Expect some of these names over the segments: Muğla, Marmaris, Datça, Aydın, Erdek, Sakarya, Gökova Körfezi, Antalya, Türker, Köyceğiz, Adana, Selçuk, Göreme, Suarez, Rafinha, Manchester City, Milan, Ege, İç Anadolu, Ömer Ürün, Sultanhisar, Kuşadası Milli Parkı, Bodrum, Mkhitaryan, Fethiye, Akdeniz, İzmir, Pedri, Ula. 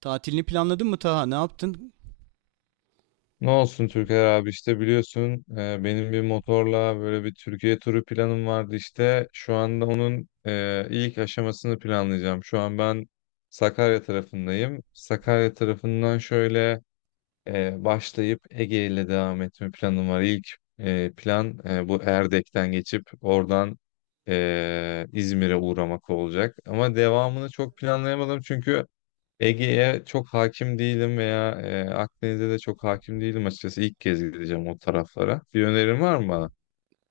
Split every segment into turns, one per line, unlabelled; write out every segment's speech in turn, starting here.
Tatilini planladın mı Taha? Ne yaptın?
Ne olsun Türker abi işte biliyorsun benim bir motorla böyle bir Türkiye turu planım vardı işte. Şu anda onun ilk aşamasını planlayacağım. Şu an ben Sakarya tarafındayım. Sakarya tarafından şöyle başlayıp Ege ile devam etme planım var. İlk plan bu Erdek'ten geçip oradan İzmir'e uğramak olacak. Ama devamını çok planlayamadım çünkü Ege'ye çok hakim değilim veya Akdeniz'e de çok hakim değilim açıkçası. İlk kez gideceğim o taraflara. Bir önerin var mı bana?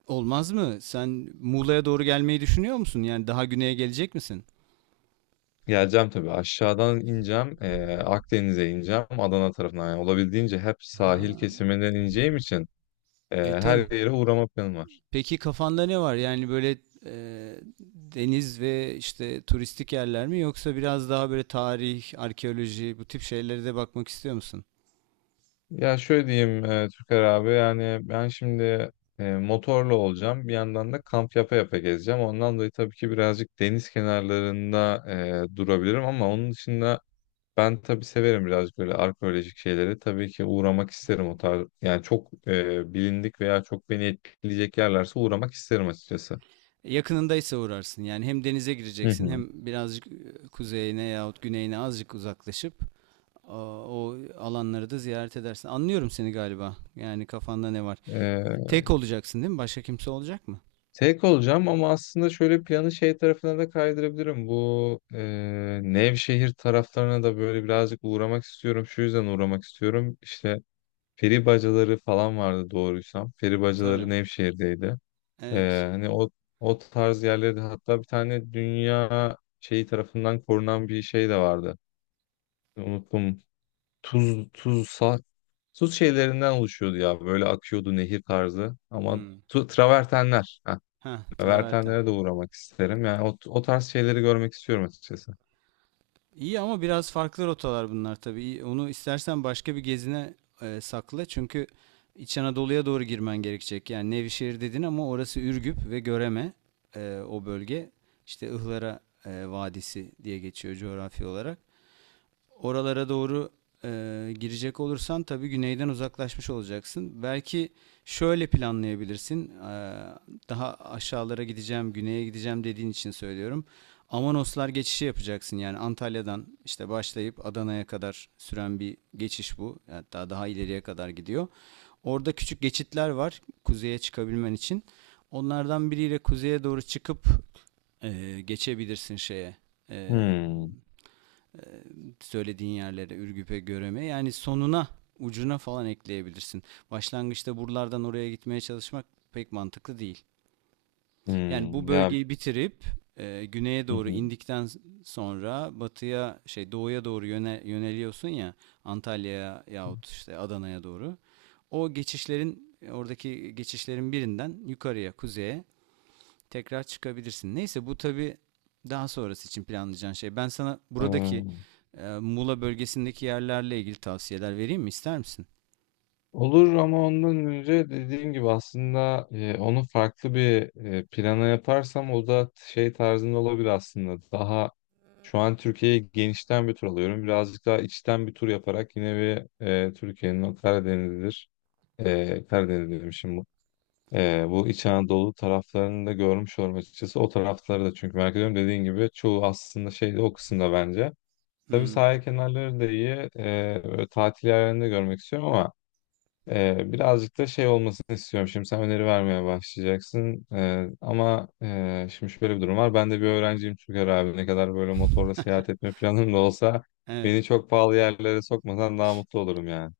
Olmaz mı? Sen Muğla'ya doğru gelmeyi düşünüyor musun? Yani daha güneye gelecek misin?
Geleceğim tabii. Aşağıdan ineceğim. Akdeniz'e ineceğim. Adana tarafından. Yani olabildiğince hep
Ha,
sahil kesiminden ineceğim için her
tabii.
yere uğrama planım var.
Peki kafanda ne var? Yani böyle e, deniz ve işte turistik yerler mi, yoksa biraz daha böyle tarih, arkeoloji, bu tip şeylere de bakmak istiyor musun?
Ya şöyle diyeyim Türker abi. Yani ben şimdi motorla olacağım. Bir yandan da kamp yapa yapa gezeceğim. Ondan dolayı tabii ki birazcık deniz kenarlarında durabilirim ama onun dışında ben tabii severim birazcık böyle arkeolojik şeyleri. Tabii ki uğramak isterim o tarz. Yani çok bilindik veya çok beni etkileyecek yerlerse uğramak isterim açıkçası.
Yakınındaysa uğrarsın. Yani hem denize
Hı
gireceksin
hı.
hem birazcık kuzeyine yahut güneyine azıcık uzaklaşıp a, o alanları da ziyaret edersin. Anlıyorum seni galiba. Yani kafanda ne var?
E,
Tek olacaksın değil mi? Başka kimse olacak mı?
tek olacağım ama aslında şöyle planı şey tarafına da kaydırabilirim. Bu Nevşehir taraflarına da böyle birazcık uğramak istiyorum. Şu yüzden uğramak istiyorum. İşte peri bacaları falan vardı doğruysam. Peri bacaları
Tabii.
Nevşehir'deydi.
Evet.
Hani o tarz yerlerde hatta bir tane dünya şeyi tarafından korunan bir şey de vardı. Unuttum. Tuz tuzsa tuz şeylerinden oluşuyordu ya. Böyle akıyordu nehir tarzı. Ama
Hmm.
travertenler. Heh,
Ha, traverten.
travertenlere de uğramak isterim. Yani o tarz şeyleri görmek istiyorum açıkçası.
İyi ama biraz farklı rotalar bunlar tabii. İyi, onu istersen başka bir gezine sakla. Çünkü İç Anadolu'ya doğru girmen gerekecek. Yani Nevşehir dedin ama orası Ürgüp ve Göreme, o bölge. İşte Ihlara Vadisi diye geçiyor coğrafi olarak. Oralara doğru e, girecek olursan tabii güneyden uzaklaşmış olacaksın. Belki şöyle planlayabilirsin. Daha aşağılara gideceğim, güneye gideceğim dediğin için söylüyorum. Amanoslar geçişi yapacaksın, yani Antalya'dan işte başlayıp Adana'ya kadar süren bir geçiş bu. Hatta daha ileriye kadar gidiyor. Orada küçük geçitler var kuzeye çıkabilmen için. Onlardan biriyle kuzeye doğru çıkıp geçebilirsin şeye. E,
Hmm.
Söylediğin yerlere Ürgüp'e Görem'e, yani sonuna ucuna falan ekleyebilirsin. Başlangıçta buralardan oraya gitmeye çalışmak pek mantıklı değil. Yani
Hmm.
bu
Ya.
bölgeyi bitirip güneye
Hı
doğru
hı.
indikten sonra batıya şey doğuya doğru yöneliyorsun ya, Antalya'ya yahut işte Adana'ya doğru. O geçişlerin, oradaki geçişlerin birinden yukarıya kuzeye tekrar çıkabilirsin. Neyse, bu tabii daha sonrası için planlayacağın şey. Ben sana buradaki
Ee,
Muğla bölgesindeki yerlerle ilgili tavsiyeler vereyim mi? İster misin?
Olur ama ondan önce dediğim gibi aslında onu farklı bir plana yaparsam o da şey tarzında olabilir aslında. Daha şu an Türkiye'yi genişten bir tur alıyorum. Birazcık daha içten bir tur yaparak yine bir Türkiye'nin o Karadeniz'dir. Karadeniz diyorum şimdi. Bu İç Anadolu taraflarını da görmüş olurum açıkçası. O tarafları da çünkü merak ediyorum. Dediğin gibi çoğu aslında şeyde o kısımda bence. Tabii
Hmm,
sahil kenarları da iyi. Böyle tatil yerlerini de görmek istiyorum ama birazcık da şey olmasını istiyorum. Şimdi sen öneri vermeye başlayacaksın. Ama şimdi şöyle bir durum var. Ben de bir öğrenciyim Türker abi. Ne kadar böyle motorla seyahat etme planım da olsa
evet.
beni çok pahalı yerlere sokmasan daha mutlu olurum yani.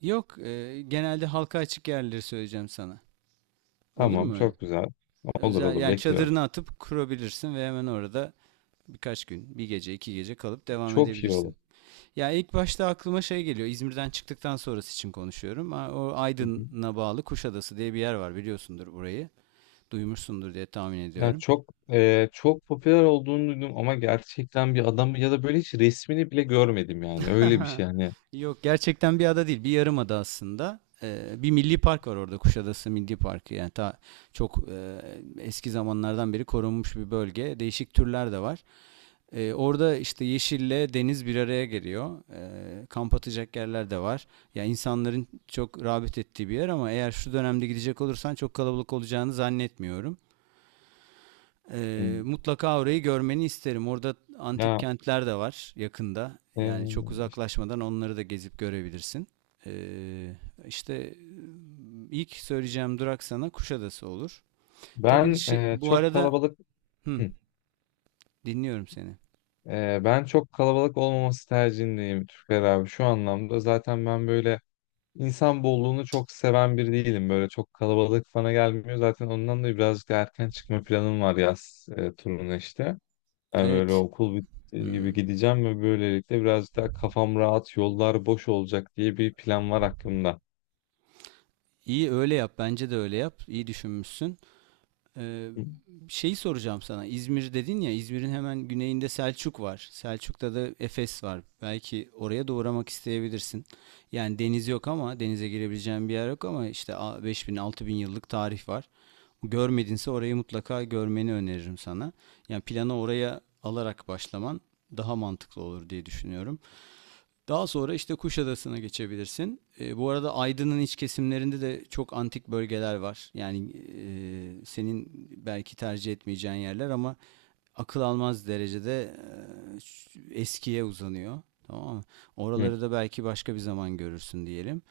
Yok, genelde halka açık yerleri söyleyeceğim sana. Olur
Tamam,
mu öyle?
çok güzel. Olur
Özel,
olur
yani
bekliyorum.
çadırını atıp kurabilirsin ve hemen orada birkaç gün, bir gece, iki gece kalıp devam
Çok iyi olur.
edebilirsin. Ya ilk başta aklıma şey geliyor. İzmir'den çıktıktan sonrası için konuşuyorum. O
Hı hı.
Aydın'a bağlı Kuşadası diye bir yer var, biliyorsundur burayı. Duymuşsundur diye tahmin
Ya
ediyorum.
çok popüler olduğunu duydum ama gerçekten bir adam ya da böyle hiç resmini bile görmedim yani. Öyle bir şey hani.
Yok, gerçekten bir ada değil, bir yarım ada aslında. Bir milli park var orada, Kuşadası Milli Parkı, yani ta çok eski zamanlardan beri korunmuş bir bölge. Değişik türler de var. Orada işte yeşille deniz bir araya geliyor. Kamp atacak yerler de var. Ya insanların çok rağbet ettiği bir yer ama eğer şu dönemde gidecek olursan çok kalabalık olacağını zannetmiyorum.
Hmm.
Mutlaka orayı görmeni isterim. Orada antik
Ya
kentler de var yakında.
e,
Yani çok uzaklaşmadan onları da gezip görebilirsin. Ee, işte ilk söyleyeceğim durak sana Kuşadası olur. Tabii
ben
şey, bu
çok
arada
kalabalık.
hı,
Hı.
dinliyorum seni.
Ben çok kalabalık olmaması tercihindeyim Türker abi şu anlamda. Zaten ben böyle insan bolluğunu çok seven biri değilim. Böyle çok kalabalık bana gelmiyor. Zaten ondan da birazcık erken çıkma planım var yaz turuna işte. Yani böyle
Evet.
okul bittiği gibi
Hı.
gideceğim ve böylelikle birazcık daha kafam rahat, yollar boş olacak diye bir plan var aklımda.
İyi, öyle yap. Bence de öyle yap. İyi düşünmüşsün. Ee,
Hı.
Şeyi soracağım sana. İzmir dedin ya, İzmir'in hemen güneyinde Selçuk var. Selçuk'ta da Efes var. Belki oraya da uğramak isteyebilirsin. Yani deniz yok, ama denize girebileceğin bir yer yok ama işte 5000 bin altı bin yıllık tarih var. Görmedinse orayı mutlaka görmeni öneririm sana. Yani plana oraya alarak başlaman daha mantıklı olur diye düşünüyorum. Daha sonra işte Kuşadası'na geçebilirsin. E, bu arada Aydın'ın iç kesimlerinde de çok antik bölgeler var. Yani senin belki tercih etmeyeceğin yerler ama akıl almaz derecede e, eskiye uzanıyor. Tamam mı?
Hı.
Oraları da belki başka bir zaman görürsün diyelim.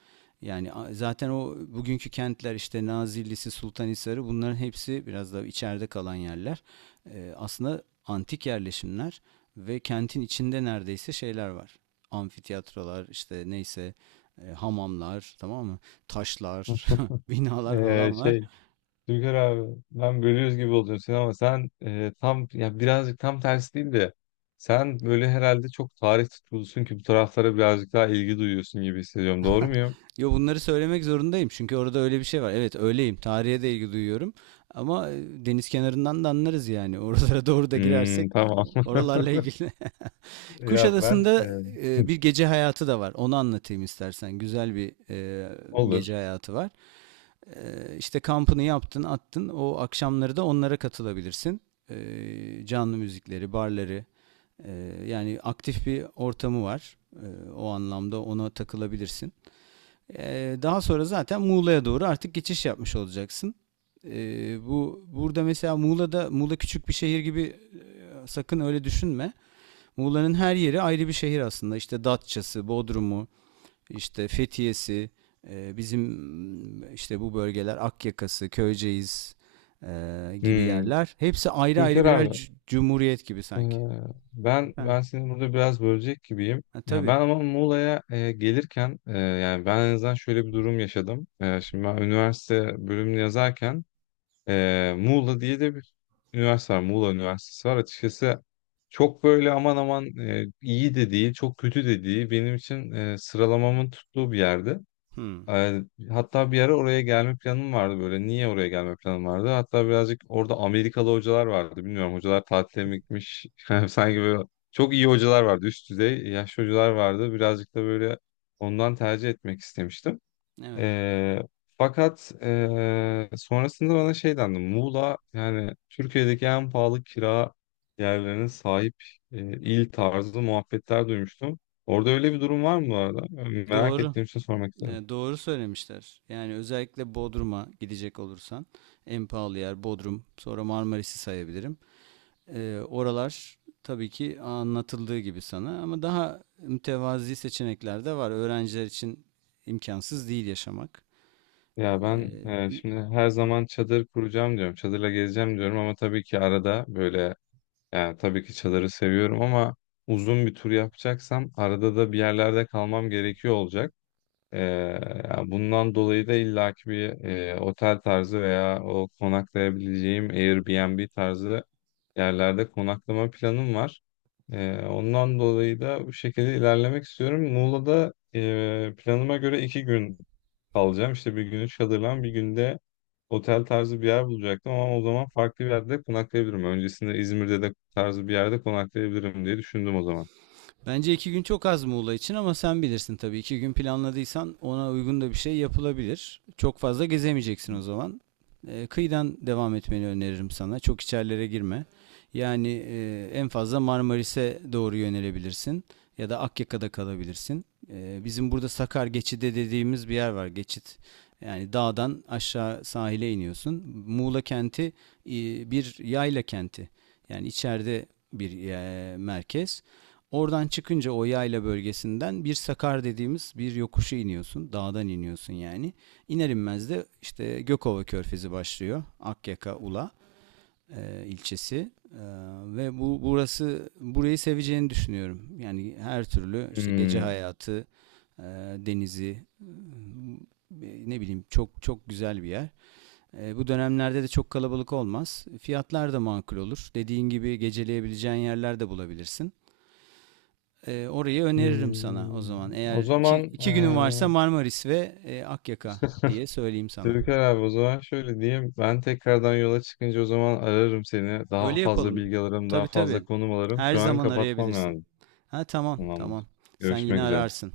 Yani zaten o bugünkü kentler işte Nazilli'si, Sultanhisar'ı, bunların hepsi biraz da içeride kalan yerler. Aslında antik yerleşimler ve kentin içinde neredeyse şeyler var. Amfiteyatrolar işte, neyse, hamamlar, tamam mı? Taşlar, binalar
Ee,
falan var.
şey Türker abi ben bölüyoruz gibi oldun sen ama sen tam ya birazcık tam tersi değil de sen böyle herhalde çok tarih tutkulusun ki bu taraflara birazcık daha ilgi duyuyorsun gibi hissediyorum. Doğru muyum?
Yo, bunları söylemek zorundayım çünkü orada öyle bir şey var. Evet, öyleyim. Tarihe de ilgi duyuyorum. Ama deniz kenarından da anlarız yani. Oralara doğru da girersek
Hmm, tamam.
oralarla ilgili.
Ya ben
Kuşadası'nda
hı,
bir gece hayatı da var. Onu anlatayım istersen. Güzel bir gece
olur.
hayatı var. E, işte kampını yaptın, attın. O akşamları da onlara katılabilirsin. E, canlı müzikleri, barları. e, Yani aktif bir ortamı var. E, o anlamda ona takılabilirsin. Daha sonra zaten Muğla'ya doğru artık geçiş yapmış olacaksın. Bu burada mesela Muğla'da, Muğla küçük bir şehir gibi, sakın öyle düşünme. Muğla'nın her yeri ayrı bir şehir aslında. İşte Datça'sı, Bodrum'u, işte Fethiye'si, bizim işte bu bölgeler Akyaka'sı, Köyceğiz gibi
Hmm.
yerler. Hepsi ayrı ayrı
Türker
birer
abi
cumhuriyet gibi
e,
sanki.
ben
Efendim?
ben seni burada biraz bölecek gibiyim.
Ha,
Ya
tabii.
ben ama Muğla'ya gelirken yani ben en azından şöyle bir durum yaşadım. Şimdi ben üniversite bölümünü yazarken. Muğla diye de bir üniversite var. Muğla Üniversitesi var. Açıkçası çok böyle aman aman iyi de değil, çok kötü de değil. Benim için sıralamamın tuttuğu bir yerdi.
Hmm,
Ee, hatta bir ara oraya gelme planım vardı böyle. Niye oraya gelme planım vardı? Hatta birazcık orada Amerikalı hocalar vardı. Bilmiyorum hocalar tatile mi gitmiş? Yani sanki böyle çok iyi hocalar vardı. Üst düzey yaşlı hocalar vardı. Birazcık da böyle ondan tercih etmek istemiştim.
evet.
Ee, fakat sonrasında bana şey dendi. Muğla yani Türkiye'deki en pahalı kira yerlerine sahip il tarzı muhabbetler duymuştum. Orada öyle bir durum var mı bu arada? Yani merak
Doğru.
ettiğim için sormak istedim.
E, doğru söylemişler. Yani özellikle Bodrum'a gidecek olursan en pahalı yer Bodrum. Sonra Marmaris'i sayabilirim. E, oralar tabii ki anlatıldığı gibi sana, ama daha mütevazi seçenekler de var. Öğrenciler için imkansız değil yaşamak.
Ya ben
E,
şimdi her zaman çadır kuracağım diyorum. Çadırla gezeceğim diyorum ama tabii ki arada böyle yani tabii ki çadırı seviyorum ama uzun bir tur yapacaksam arada da bir yerlerde kalmam gerekiyor olacak. Ee, yani bundan dolayı da illaki bir otel tarzı veya o konaklayabileceğim Airbnb tarzı yerlerde konaklama planım var. Ondan dolayı da bu şekilde ilerlemek istiyorum. Muğla'da planıma göre 2 gün kalacağım. İşte bir günü çadırlan, bir günde otel tarzı bir yer bulacaktım ama o zaman farklı bir yerde konaklayabilirim. Öncesinde İzmir'de de tarzı bir yerde konaklayabilirim diye düşündüm o zaman.
bence iki gün çok az Muğla için ama sen bilirsin tabii. İki gün planladıysan ona uygun da bir şey yapılabilir. Çok fazla gezemeyeceksin o zaman. Kıyıdan devam etmeni öneririm sana. Çok içerilere girme. Yani en fazla Marmaris'e doğru yönelebilirsin. Ya da Akyaka'da kalabilirsin. Bizim burada Sakar Geçidi dediğimiz bir yer var. Geçit. Yani dağdan aşağı sahile iniyorsun. Muğla kenti e, bir yayla kenti. Yani içeride bir merkez. Oradan çıkınca o yayla bölgesinden bir sakar dediğimiz bir yokuşa iniyorsun. Dağdan iniyorsun yani. İner inmez de işte Gökova Körfezi başlıyor. Akyaka Ula ilçesi. E, ve burası, burayı seveceğini düşünüyorum. Yani her türlü işte gece
Hmm.
hayatı, e, denizi, ne bileyim, çok çok güzel bir yer. E, bu dönemlerde de çok kalabalık olmaz. Fiyatlar da makul olur. Dediğin gibi geceleyebileceğin yerler de bulabilirsin. Orayı öneririm sana o
Hmm.
zaman. Eğer
O zaman
iki günün varsa Marmaris ve Akyaka diye söyleyeyim sana.
Türker abi o zaman şöyle diyeyim. Ben tekrardan yola çıkınca o zaman ararım seni. Daha
Öyle
fazla
yapalım.
bilgi alırım, daha
Tabii
fazla
tabii.
konum alırım.
Her
Şu an
zaman
kapatmam
arayabilirsin.
lazım.
Ha, tamam tamam.
Tamamdır.
Sen yine
Görüşmek üzere.
ararsın.